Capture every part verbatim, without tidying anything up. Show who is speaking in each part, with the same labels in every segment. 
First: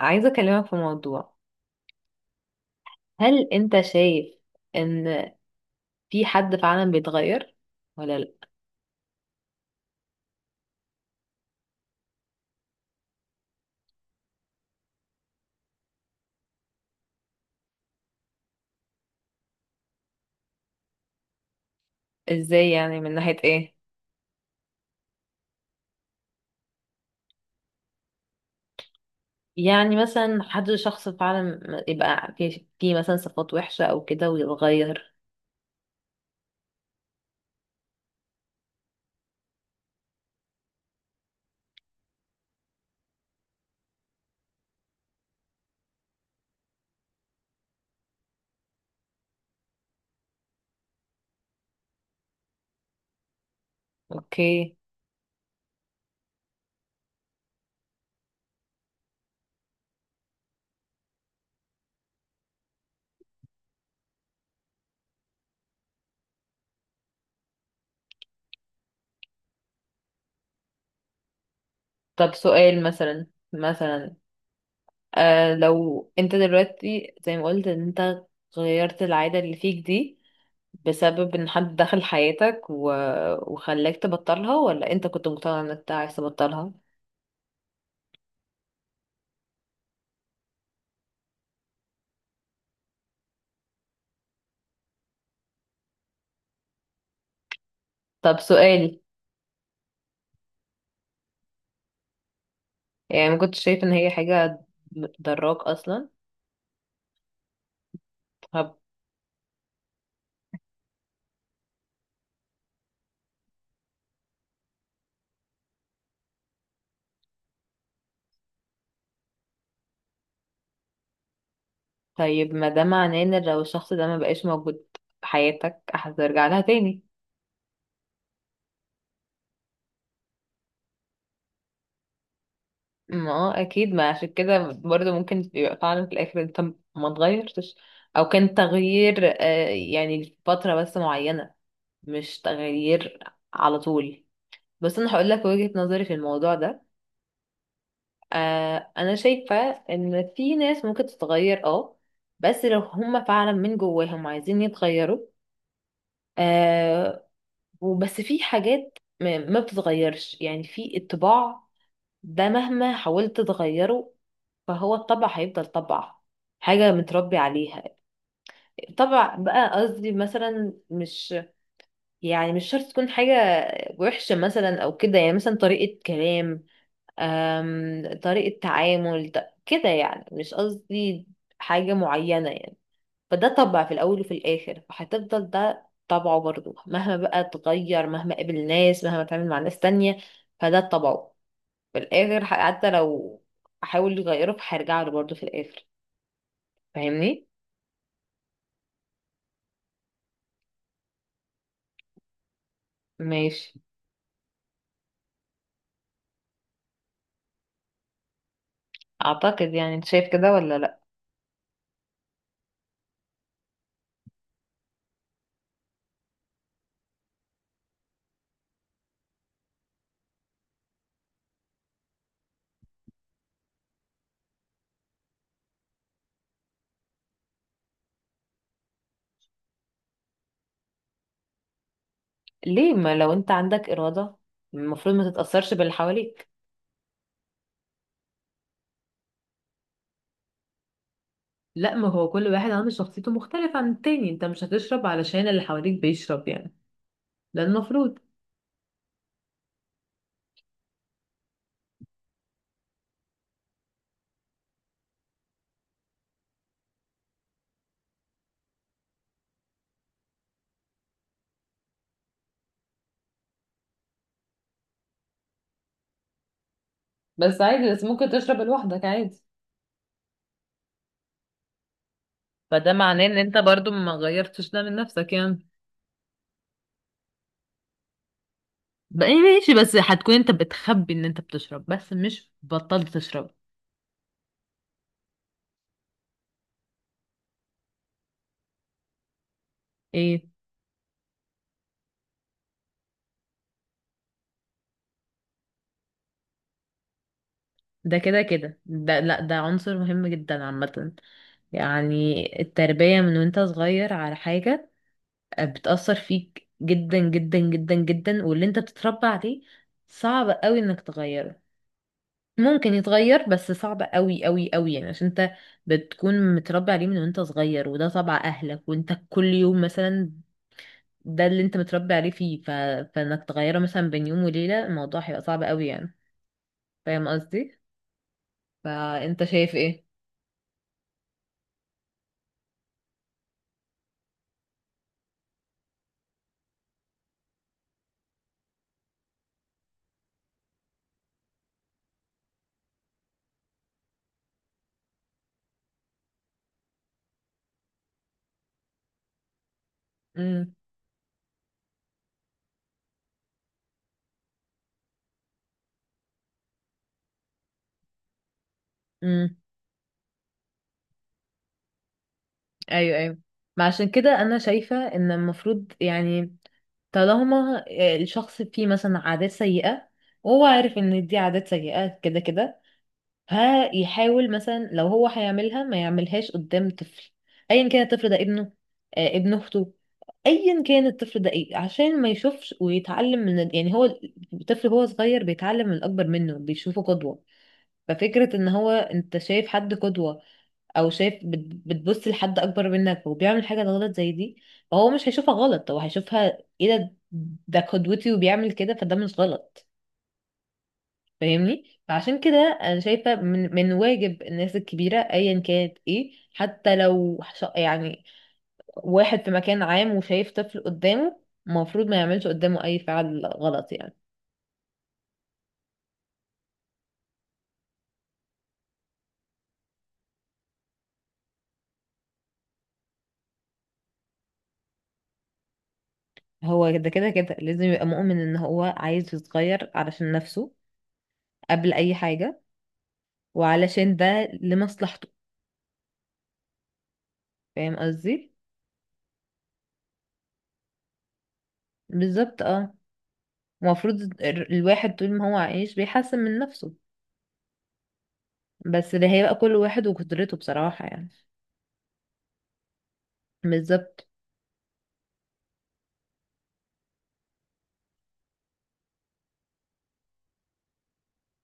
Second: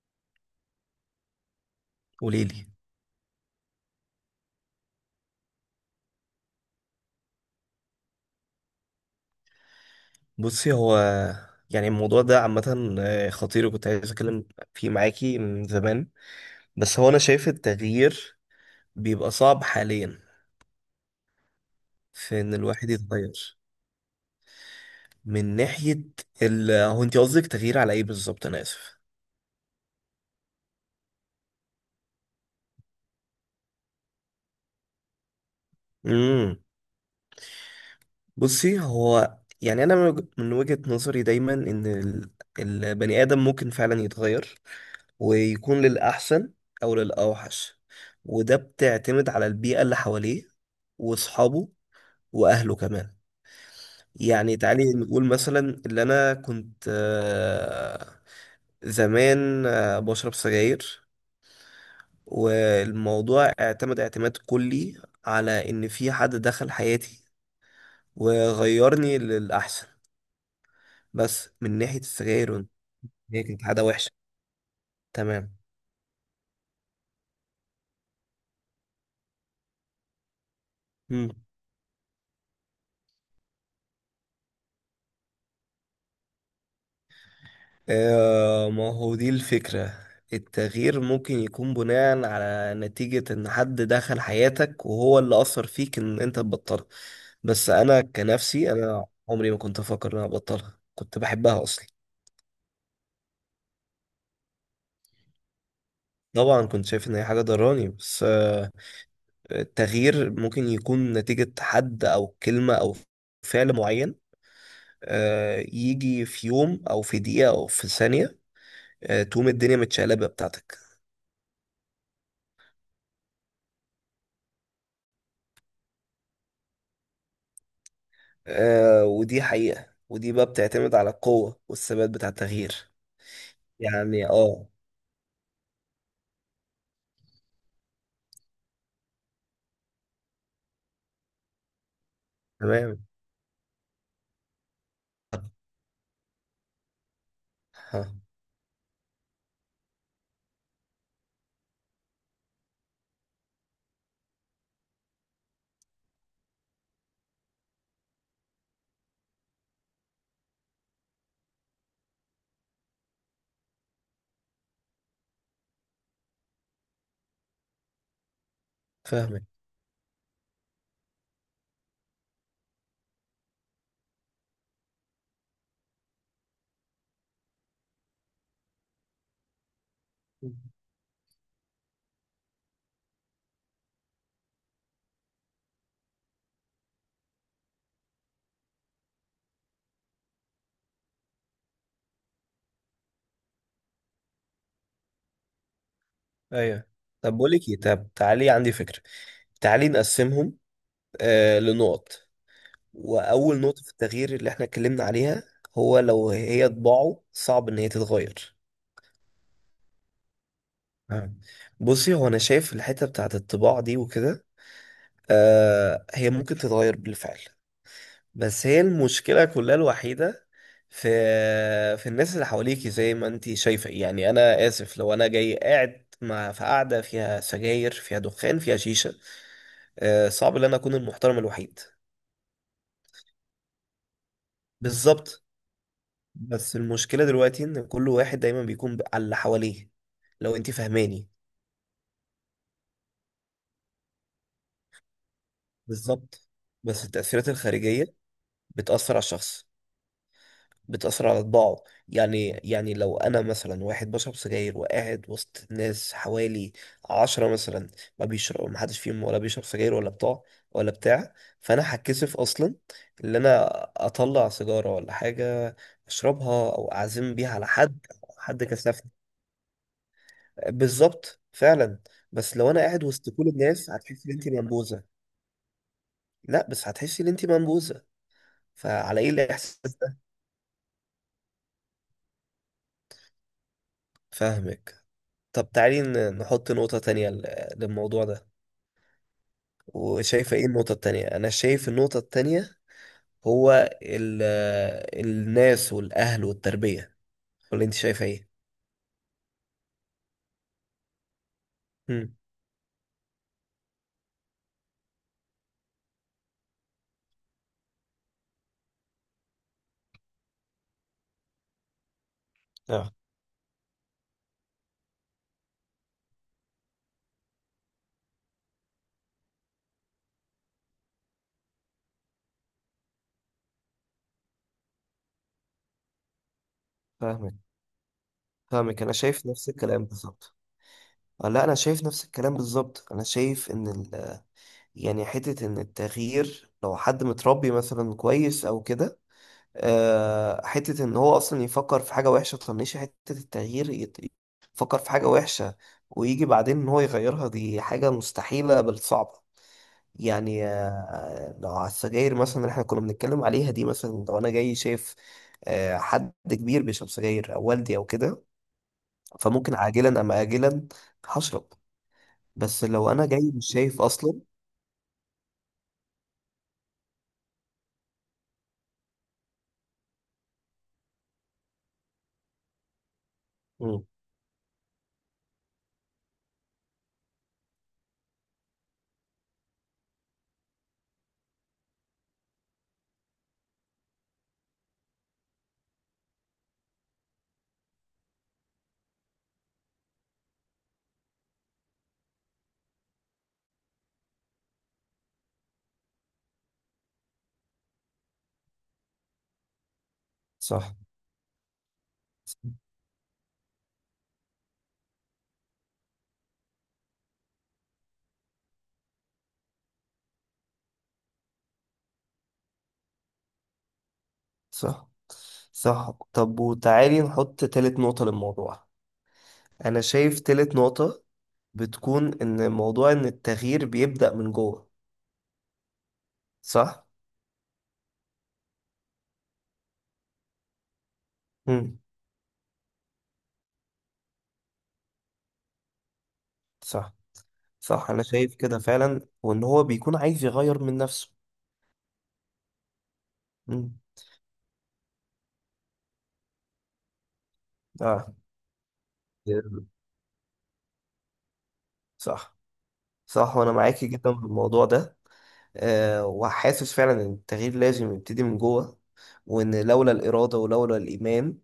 Speaker 1: عايزة أكلمك في موضوع.
Speaker 2: قولي لي.
Speaker 1: هل أنت شايف إن في حد فعلا بيتغير ولا لأ؟
Speaker 2: بصي، هو يعني الموضوع ده عامة آه، خطير، وكنت عايز أتكلم فيه معاكي من زمان. بس هو أنا شايف التغيير بيبقى صعب حاليا في إن
Speaker 1: إزاي
Speaker 2: الواحد
Speaker 1: يعني من ناحية
Speaker 2: يتغير.
Speaker 1: إيه؟
Speaker 2: من ناحية ال هو أنت قصدك تغيير على إيه بالظبط؟ أنا آسف.
Speaker 1: يعني مثلا حد شخص فعلا يبقى في في مثلا صفات وحشة أو كده ويتغير.
Speaker 2: امم بصي، هو يعني أنا من وج- من وجهة نظري دايما إن ال- البني آدم ممكن فعلا يتغير، ويكون للأحسن أو للأوحش. وده بتعتمد على البيئة اللي حواليه وأصحابه واهله كمان. يعني
Speaker 1: أوكي.
Speaker 2: تعالي نقول مثلا اللي انا كنت آه، زمان آه، بشرب سجاير. والموضوع اعتمد اعتماد كلي على ان في حد دخل حياتي وغيرني للاحسن. بس من ناحية
Speaker 1: طب
Speaker 2: السجاير، وإن
Speaker 1: سؤال مثلا.
Speaker 2: هي كانت عادة وحشة.
Speaker 1: مثلا
Speaker 2: تمام.
Speaker 1: آه لو أنت دلوقتي زي ما قلت إن أنت غيرت العادة اللي فيك دي، بسبب إن حد دخل حياتك و... وخلاك تبطلها، ولا أنت كنت مقتنع إنك أنت عايز تبطلها؟
Speaker 2: آه، ما هو دي الفكرة. التغيير ممكن يكون بناء على نتيجة ان حد دخل حياتك وهو اللي اثر فيك ان انت تبطلها. بس انا
Speaker 1: طب
Speaker 2: كنفسي،
Speaker 1: سؤال،
Speaker 2: انا عمري ما كنت افكر ان انا ابطلها، كنت بحبها اصلا.
Speaker 1: يعني ما كنتش شايفة ان هي حاجة ضراك اصلا؟
Speaker 2: طبعا كنت شايف ان هي حاجة ضراني، بس آه
Speaker 1: طب.
Speaker 2: التغيير ممكن يكون نتيجة حد او كلمة او فعل معين. آه يجي في يوم او في دقيقة او في ثانية. آه تقوم الدنيا متشقلبة بتاعتك.
Speaker 1: طيب ما ده معناه ان لو الشخص ده ما بقاش موجود في حياتك هترجع لها تاني.
Speaker 2: آه ودي حقيقة، ودي بقى بتعتمد على القوة والثبات بتاع التغيير.
Speaker 1: ما هو اكيد، ما
Speaker 2: يعني،
Speaker 1: عشان
Speaker 2: اه.
Speaker 1: كده برضه ممكن يبقى فعلا في الاخر انت ما اتغيرتش، او كان تغيير آه، يعني لفترة بس معينة، مش
Speaker 2: تمام.
Speaker 1: تغيير على طول. بس انا هقول لك وجهة نظري في الموضوع ده.
Speaker 2: ها.
Speaker 1: آه، انا شايفة ان في ناس ممكن تتغير اه، بس لو هما فعلا من جواهم عايزين يتغيروا، آه. وبس في حاجات ما ما بتتغيرش، يعني في الطباع ده مهما حاولت تغيره فهو الطبع هيفضل طبع، حاجة متربي عليها. طبع
Speaker 2: فاهمك.
Speaker 1: بقى قصدي، مثلا مش يعني مش شرط تكون حاجة وحشة مثلا أو كده، يعني مثلا طريقة كلام، آم طريقة تعامل ده- كده، يعني مش قصدي حاجة معينة يعني. فده طبع في الأول وفي الآخر، فهتفضل ده طبعه برضه مهما بقى اتغير، مهما قابل ناس، مهما اتعامل مع ناس تانية، فده طبعه في الآخر. ح- حتى لو أحاول يغيره فهيرجع له برضه في الآخر.
Speaker 2: ايوه. طب
Speaker 1: فاهمني؟
Speaker 2: بقول لك ايه، طب تعالي عندي فكرة. تعالي نقسمهم آه لنقط. وأول
Speaker 1: ماشي.
Speaker 2: نقطة في التغيير اللي احنا اتكلمنا عليها، هو لو هي طباعه صعب إن هي تتغير.
Speaker 1: أعتقد، يعني أنت شايف كده ولا لأ؟
Speaker 2: آه. بصي، هو أنا شايف الحتة بتاعت الطباع دي وكده، آه هي ممكن تتغير بالفعل. بس هي المشكلة كلها الوحيدة في في الناس اللي حواليكي زي ما انتي شايفة. يعني انا اسف لو انا جاي قاعد مع في قعدة فيها سجاير فيها دخان فيها شيشة، آه، صعب ان انا اكون المحترم الوحيد.
Speaker 1: ليه؟ ما لو أنت عندك إرادة المفروض ما
Speaker 2: بالظبط.
Speaker 1: تتأثرش باللي حواليك.
Speaker 2: بس المشكلة دلوقتي ان كل واحد دايما بيكون ب- على اللي حواليه، لو انتي فاهماني.
Speaker 1: لا، ما هو كل واحد عنده شخصيته مختلفة عن التاني، انت مش هتشرب علشان اللي حواليك بيشرب
Speaker 2: بالظبط.
Speaker 1: يعني.
Speaker 2: بس التأثيرات
Speaker 1: ده
Speaker 2: الخارجية
Speaker 1: المفروض.
Speaker 2: بتأثر على الشخص، بتأثر على طباعه. يعني يعني لو أنا مثلا واحد بشرب سجاير وقاعد وسط ناس حوالي عشرة مثلا، ما بيشرب ما حدش فيهم ولا بيشرب سجاير ولا بتاع ولا بتاع. فأنا هتكسف أصلا إن أنا أطلع سيجارة ولا حاجة، أشربها أو أعزم بيها
Speaker 1: بس
Speaker 2: على
Speaker 1: عادي،
Speaker 2: حد.
Speaker 1: بس ممكن تشرب
Speaker 2: حد
Speaker 1: لوحدك
Speaker 2: كسفني.
Speaker 1: عادي.
Speaker 2: بالظبط فعلا. بس لو أنا
Speaker 1: فده
Speaker 2: قاعد
Speaker 1: معناه
Speaker 2: وسط
Speaker 1: ان
Speaker 2: كل
Speaker 1: انت برضو
Speaker 2: الناس
Speaker 1: ما
Speaker 2: هتحسي إن أنت
Speaker 1: غيرتش ده من
Speaker 2: منبوذة.
Speaker 1: نفسك يعني.
Speaker 2: لا، بس هتحسي إن أنت منبوذة. فعلى
Speaker 1: بقى
Speaker 2: إيه
Speaker 1: إيه ماشي، بس
Speaker 2: الإحساس ده؟
Speaker 1: هتكون انت بتخبي ان انت بتشرب، بس مش بطلت تشرب.
Speaker 2: فاهمك. طب تعالي ن- نحط نقطة تانية ل- للموضوع ده.
Speaker 1: ايه
Speaker 2: وشايفة ايه النقطة التانية؟ أنا شايف النقطة التانية هو ال الناس والأهل والتربية. ولا أنت
Speaker 1: ده؟
Speaker 2: شايفة
Speaker 1: كده
Speaker 2: ايه؟
Speaker 1: كده ده، لا ده عنصر مهم جدا عامة.
Speaker 2: مم.
Speaker 1: يعني التربية من وانت صغير على حاجة بتأثر فيك جدا جدا جدا جدا، واللي انت بتتربى عليه صعب قوي انك تغيره. ممكن
Speaker 2: اه.
Speaker 1: يتغير، بس صعب قوي قوي قوي، يعني عشان انت بتكون متربي عليه من وانت صغير، وده طبع اهلك، وانت كل يوم مثلا ده اللي انت متربي عليه فيه ف... فانك تغيره مثلا بين يوم وليلة الموضوع هيبقى صعب قوي يعني. فاهم
Speaker 2: فاهمك
Speaker 1: قصدي؟
Speaker 2: فاهمك، انا
Speaker 1: فانت
Speaker 2: شايف نفس
Speaker 1: شايف ايه؟
Speaker 2: الكلام بالظبط. آه، لا، انا شايف نفس الكلام بالظبط. انا شايف ان ال... يعني حته ان التغيير لو حد متربي مثلا كويس او كده، آه، حتة إن هو أصلا يفكر في حاجة وحشة تطنشه. حتة التغيير يت- يفكر في حاجة وحشة ويجي بعدين إن هو يغيرها، دي حاجة مستحيلة بل صعبة. يعني
Speaker 1: امم.
Speaker 2: آه، لو على السجاير مثلا اللي إحنا كنا بنتكلم عليها دي، مثلا لو أنا جاي شايف آه، حد كبير بيشرب سجاير أو والدي أو كده،
Speaker 1: امم.
Speaker 2: فممكن عاجلا أم آجلا هشرب. بس لو
Speaker 1: ايوه،
Speaker 2: أنا
Speaker 1: ايوه.
Speaker 2: جاي مش
Speaker 1: ما
Speaker 2: شايف
Speaker 1: عشان
Speaker 2: أصلا.
Speaker 1: كده انا شايفة ان المفروض يعني، طالما الشخص فيه مثلا عادات سيئة، وهو عارف ان دي عادات سيئة كده كده، ها
Speaker 2: مم.
Speaker 1: يحاول مثلا لو هو هيعملها ما يعملهاش قدام طفل. ايا كان الطفل ده، ابنه، آه ابن اخته، ايا كان الطفل ده ايه، عشان ما يشوفش ويتعلم من ال- يعني هو الطفل هو صغير بيتعلم من الاكبر منه، بيشوفه قدوة. ففكرة ان هو، انت شايف حد قدوة، او شايف بت- بتبص لحد اكبر منك وبيعمل حاجة غلط زي دي، فهو مش هيشوفها غلط، هو هيشوفها ايه؟ ده ده قدوتي وبيعمل كده فده مش غلط.
Speaker 2: صح،
Speaker 1: فاهمني؟ فعشان كده انا شايفه من من واجب الناس الكبيره ايا كانت ايه، حتى لو ش- يعني واحد في مكان عام وشايف طفل قدامه، المفروض ما يعملش قدامه اي فعل غلط يعني.
Speaker 2: صح، صح. طب وتعالي نحط تالت نقطة للموضوع. انا شايف تالت نقطة بتكون ان موضوع ان التغيير بيبدأ من جوه،
Speaker 1: هو
Speaker 2: صح؟
Speaker 1: كده كده كده لازم يبقى مؤمن ان هو عايز يتغير علشان نفسه قبل
Speaker 2: مم.
Speaker 1: اي حاجه، وعلشان ده لمصلحته.
Speaker 2: صح،
Speaker 1: فاهم
Speaker 2: صح. انا
Speaker 1: قصدي؟
Speaker 2: شايف كده فعلا، وان هو بيكون عايز يغير من نفسه.
Speaker 1: بالظبط اه.
Speaker 2: مم.
Speaker 1: المفروض ال- الواحد طول ما هو عايش بيحسن من نفسه،
Speaker 2: اه.
Speaker 1: بس ده هيبقى كل واحد وقدرته بصراحه يعني.
Speaker 2: صح، صح، وانا معاكي
Speaker 1: بالظبط.
Speaker 2: جدا في الموضوع ده. أه، وحاسس فعلا ان التغيير لازم يبتدي من جوه، وان لولا الإرادة ولولا الإيمان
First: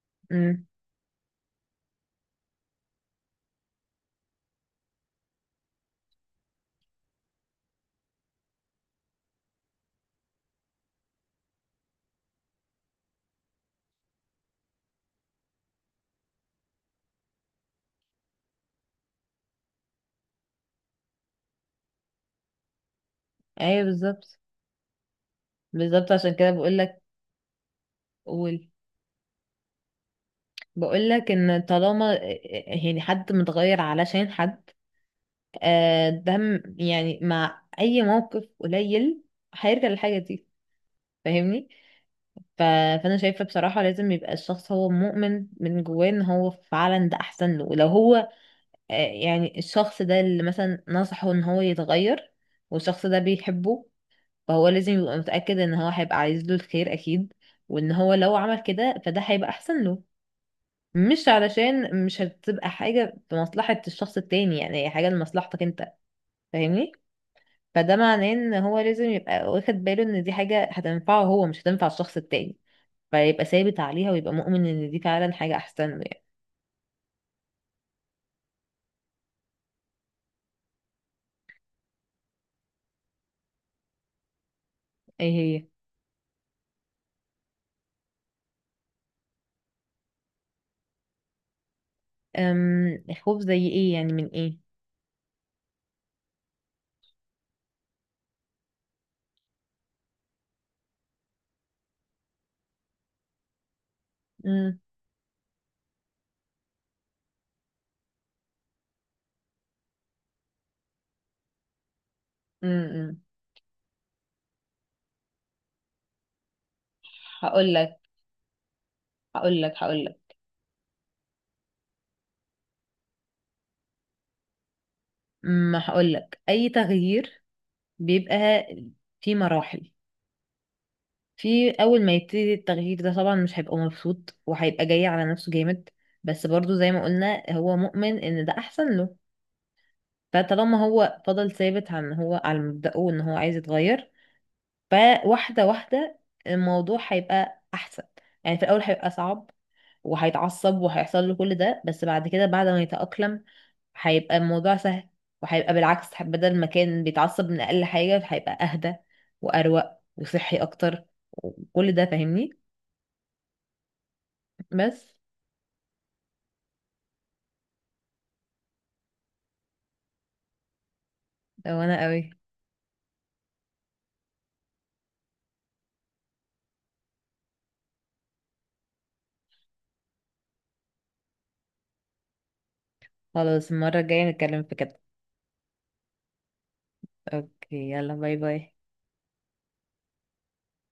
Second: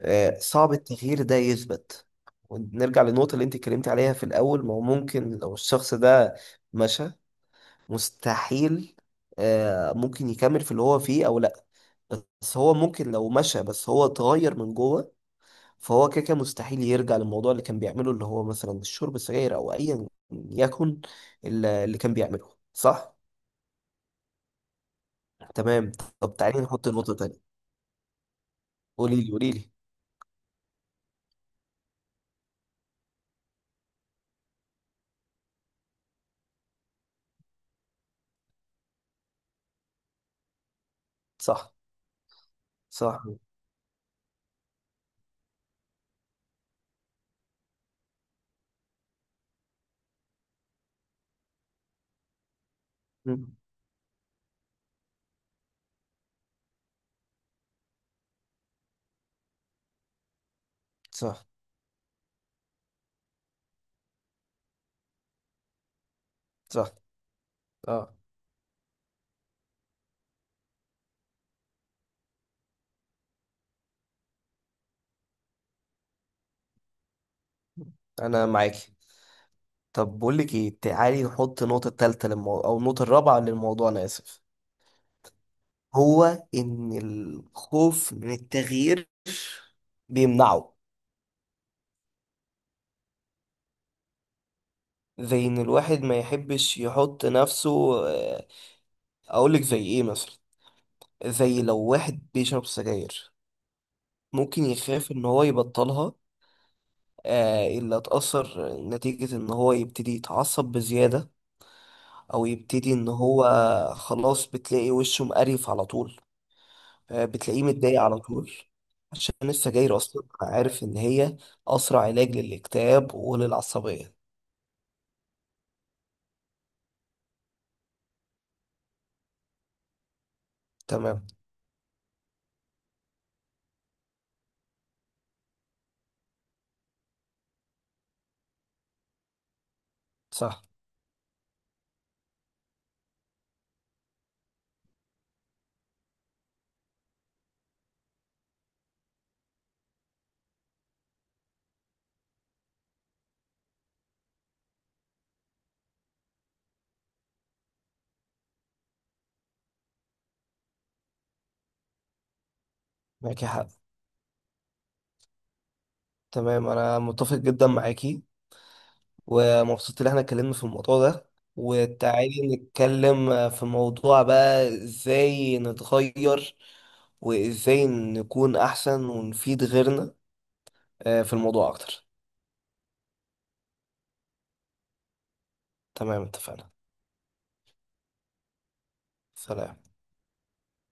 Speaker 2: أه
Speaker 1: إمم.
Speaker 2: صعب التغيير ده يثبت. ونرجع للنقطة اللي انت اتكلمتي عليها في الأول، ما هو ممكن لو الشخص ده مشى مستحيل. آه، ممكن يكمل في اللي هو فيه او لا. بس هو ممكن لو مشى بس هو اتغير من جوه، فهو كده كده مستحيل يرجع للموضوع اللي كان بيعمله، اللي هو مثلا الشرب السجاير او ايا يكن ال- اللي كان بيعمله. صح.
Speaker 1: ايوه بالظبط.
Speaker 2: تمام.
Speaker 1: بالظبط عشان
Speaker 2: طب
Speaker 1: كده
Speaker 2: تعالي
Speaker 1: بقول
Speaker 2: نحط
Speaker 1: لك.
Speaker 2: نقطة تانية.
Speaker 1: قول.
Speaker 2: قولي لي قولي لي.
Speaker 1: بقول لك ان طالما، يعني حد متغير علشان حد، آه، ده م- يعني مع اي موقف قليل هيرجع للحاجه دي. فاهمني؟
Speaker 2: صح.
Speaker 1: ف... فانا
Speaker 2: صح.
Speaker 1: شايفه بصراحه لازم يبقى الشخص هو مؤمن من جواه ان هو فعلا ده احسن له، ولو هو آه، يعني الشخص ده اللي مثلا نصحه ان هو يتغير والشخص ده
Speaker 2: مم.
Speaker 1: بيحبه، فهو لازم يبقى متاكد ان هو هيبقى عايز له الخير اكيد، وان هو لو عمل كده فده هيبقى احسن له. مش
Speaker 2: صح،
Speaker 1: علشان، مش هتبقى حاجة في مصلحة الشخص التاني، يعني هي حاجة لمصلحتك انت.
Speaker 2: صح.
Speaker 1: فاهمني؟ فده
Speaker 2: اه،
Speaker 1: معناه ان هو لازم يبقى واخد باله ان دي حاجة هتنفعه هو، مش هتنفع الشخص التاني، فيبقى ثابت عليها ويبقى مؤمن ان دي فعلا حاجة احسن له يعني.
Speaker 2: انا معاكي. طب بقول لك ايه، تعالي نحط النقطة التالتة للموضوع او النقطة الرابعة للموضوع، انا اسف.
Speaker 1: ايه هي؟
Speaker 2: هو إن الخوف من التغيير بيمنعه.
Speaker 1: أم خوف زي ايه يعني، من ايه؟
Speaker 2: زي إن الواحد ما يحبش يحط نفسه، آه، أقولك زي إيه مثلا، زي لو واحد بيشرب سجاير ممكن
Speaker 1: أم،
Speaker 2: يخاف إن هو يبطلها. آه، إلا اتأثر نتيجة إن هو يبتدي يتعصب بزيادة، أو
Speaker 1: أم،
Speaker 2: يبتدي إن
Speaker 1: أم.
Speaker 2: هو خلاص بتلاقي وشه مقرف على طول. آه، بتلاقيه
Speaker 1: هقول لك.
Speaker 2: متضايق على طول عشان
Speaker 1: هقول لك
Speaker 2: السجاير
Speaker 1: هقول
Speaker 2: أصلا
Speaker 1: لك
Speaker 2: عارف إن هي أسرع علاج للاكتئاب وللعصبية.
Speaker 1: ما هقول لك، اي تغيير بيبقى في مراحل.
Speaker 2: تمام.
Speaker 1: في اول ما يبتدي التغيير ده طبعا مش هيبقى مبسوط، وهيبقى جاي على نفسه جامد، بس برضو زي ما قلنا هو مؤمن ان ده احسن له.
Speaker 2: صح.
Speaker 1: فطالما هو فضل ثابت عن هو على مبدأه ان هو عايز يتغير، فواحدة واحدة الموضوع هيبقى احسن. يعني في الاول هيبقى صعب وهيتعصب وهيحصل له كل ده، بس بعد كده بعد ما يتأقلم هيبقى الموضوع سهل. وهيبقى بالعكس، بدل ما كان بيتعصب من اقل حاجة هيبقى اهدى واروق وصحي اكتر وكل ده. فاهمني؟
Speaker 2: معاكي حق.
Speaker 1: بس.
Speaker 2: تمام، انا متفق جدا معاكي، ومبسوط ان احنا اتكلمنا في الموضوع ده.
Speaker 1: وانا قوي.
Speaker 2: وتعالي نتكلم في موضوع بقى ازاي نتغير، وازاي نكون احسن ونفيد غيرنا آه، في الموضوع اكتر.
Speaker 1: خلاص المرة الجاية نتكلم في كده.
Speaker 2: تمام اتفقنا.
Speaker 1: اوكي، يلا باي باي.
Speaker 2: سلام.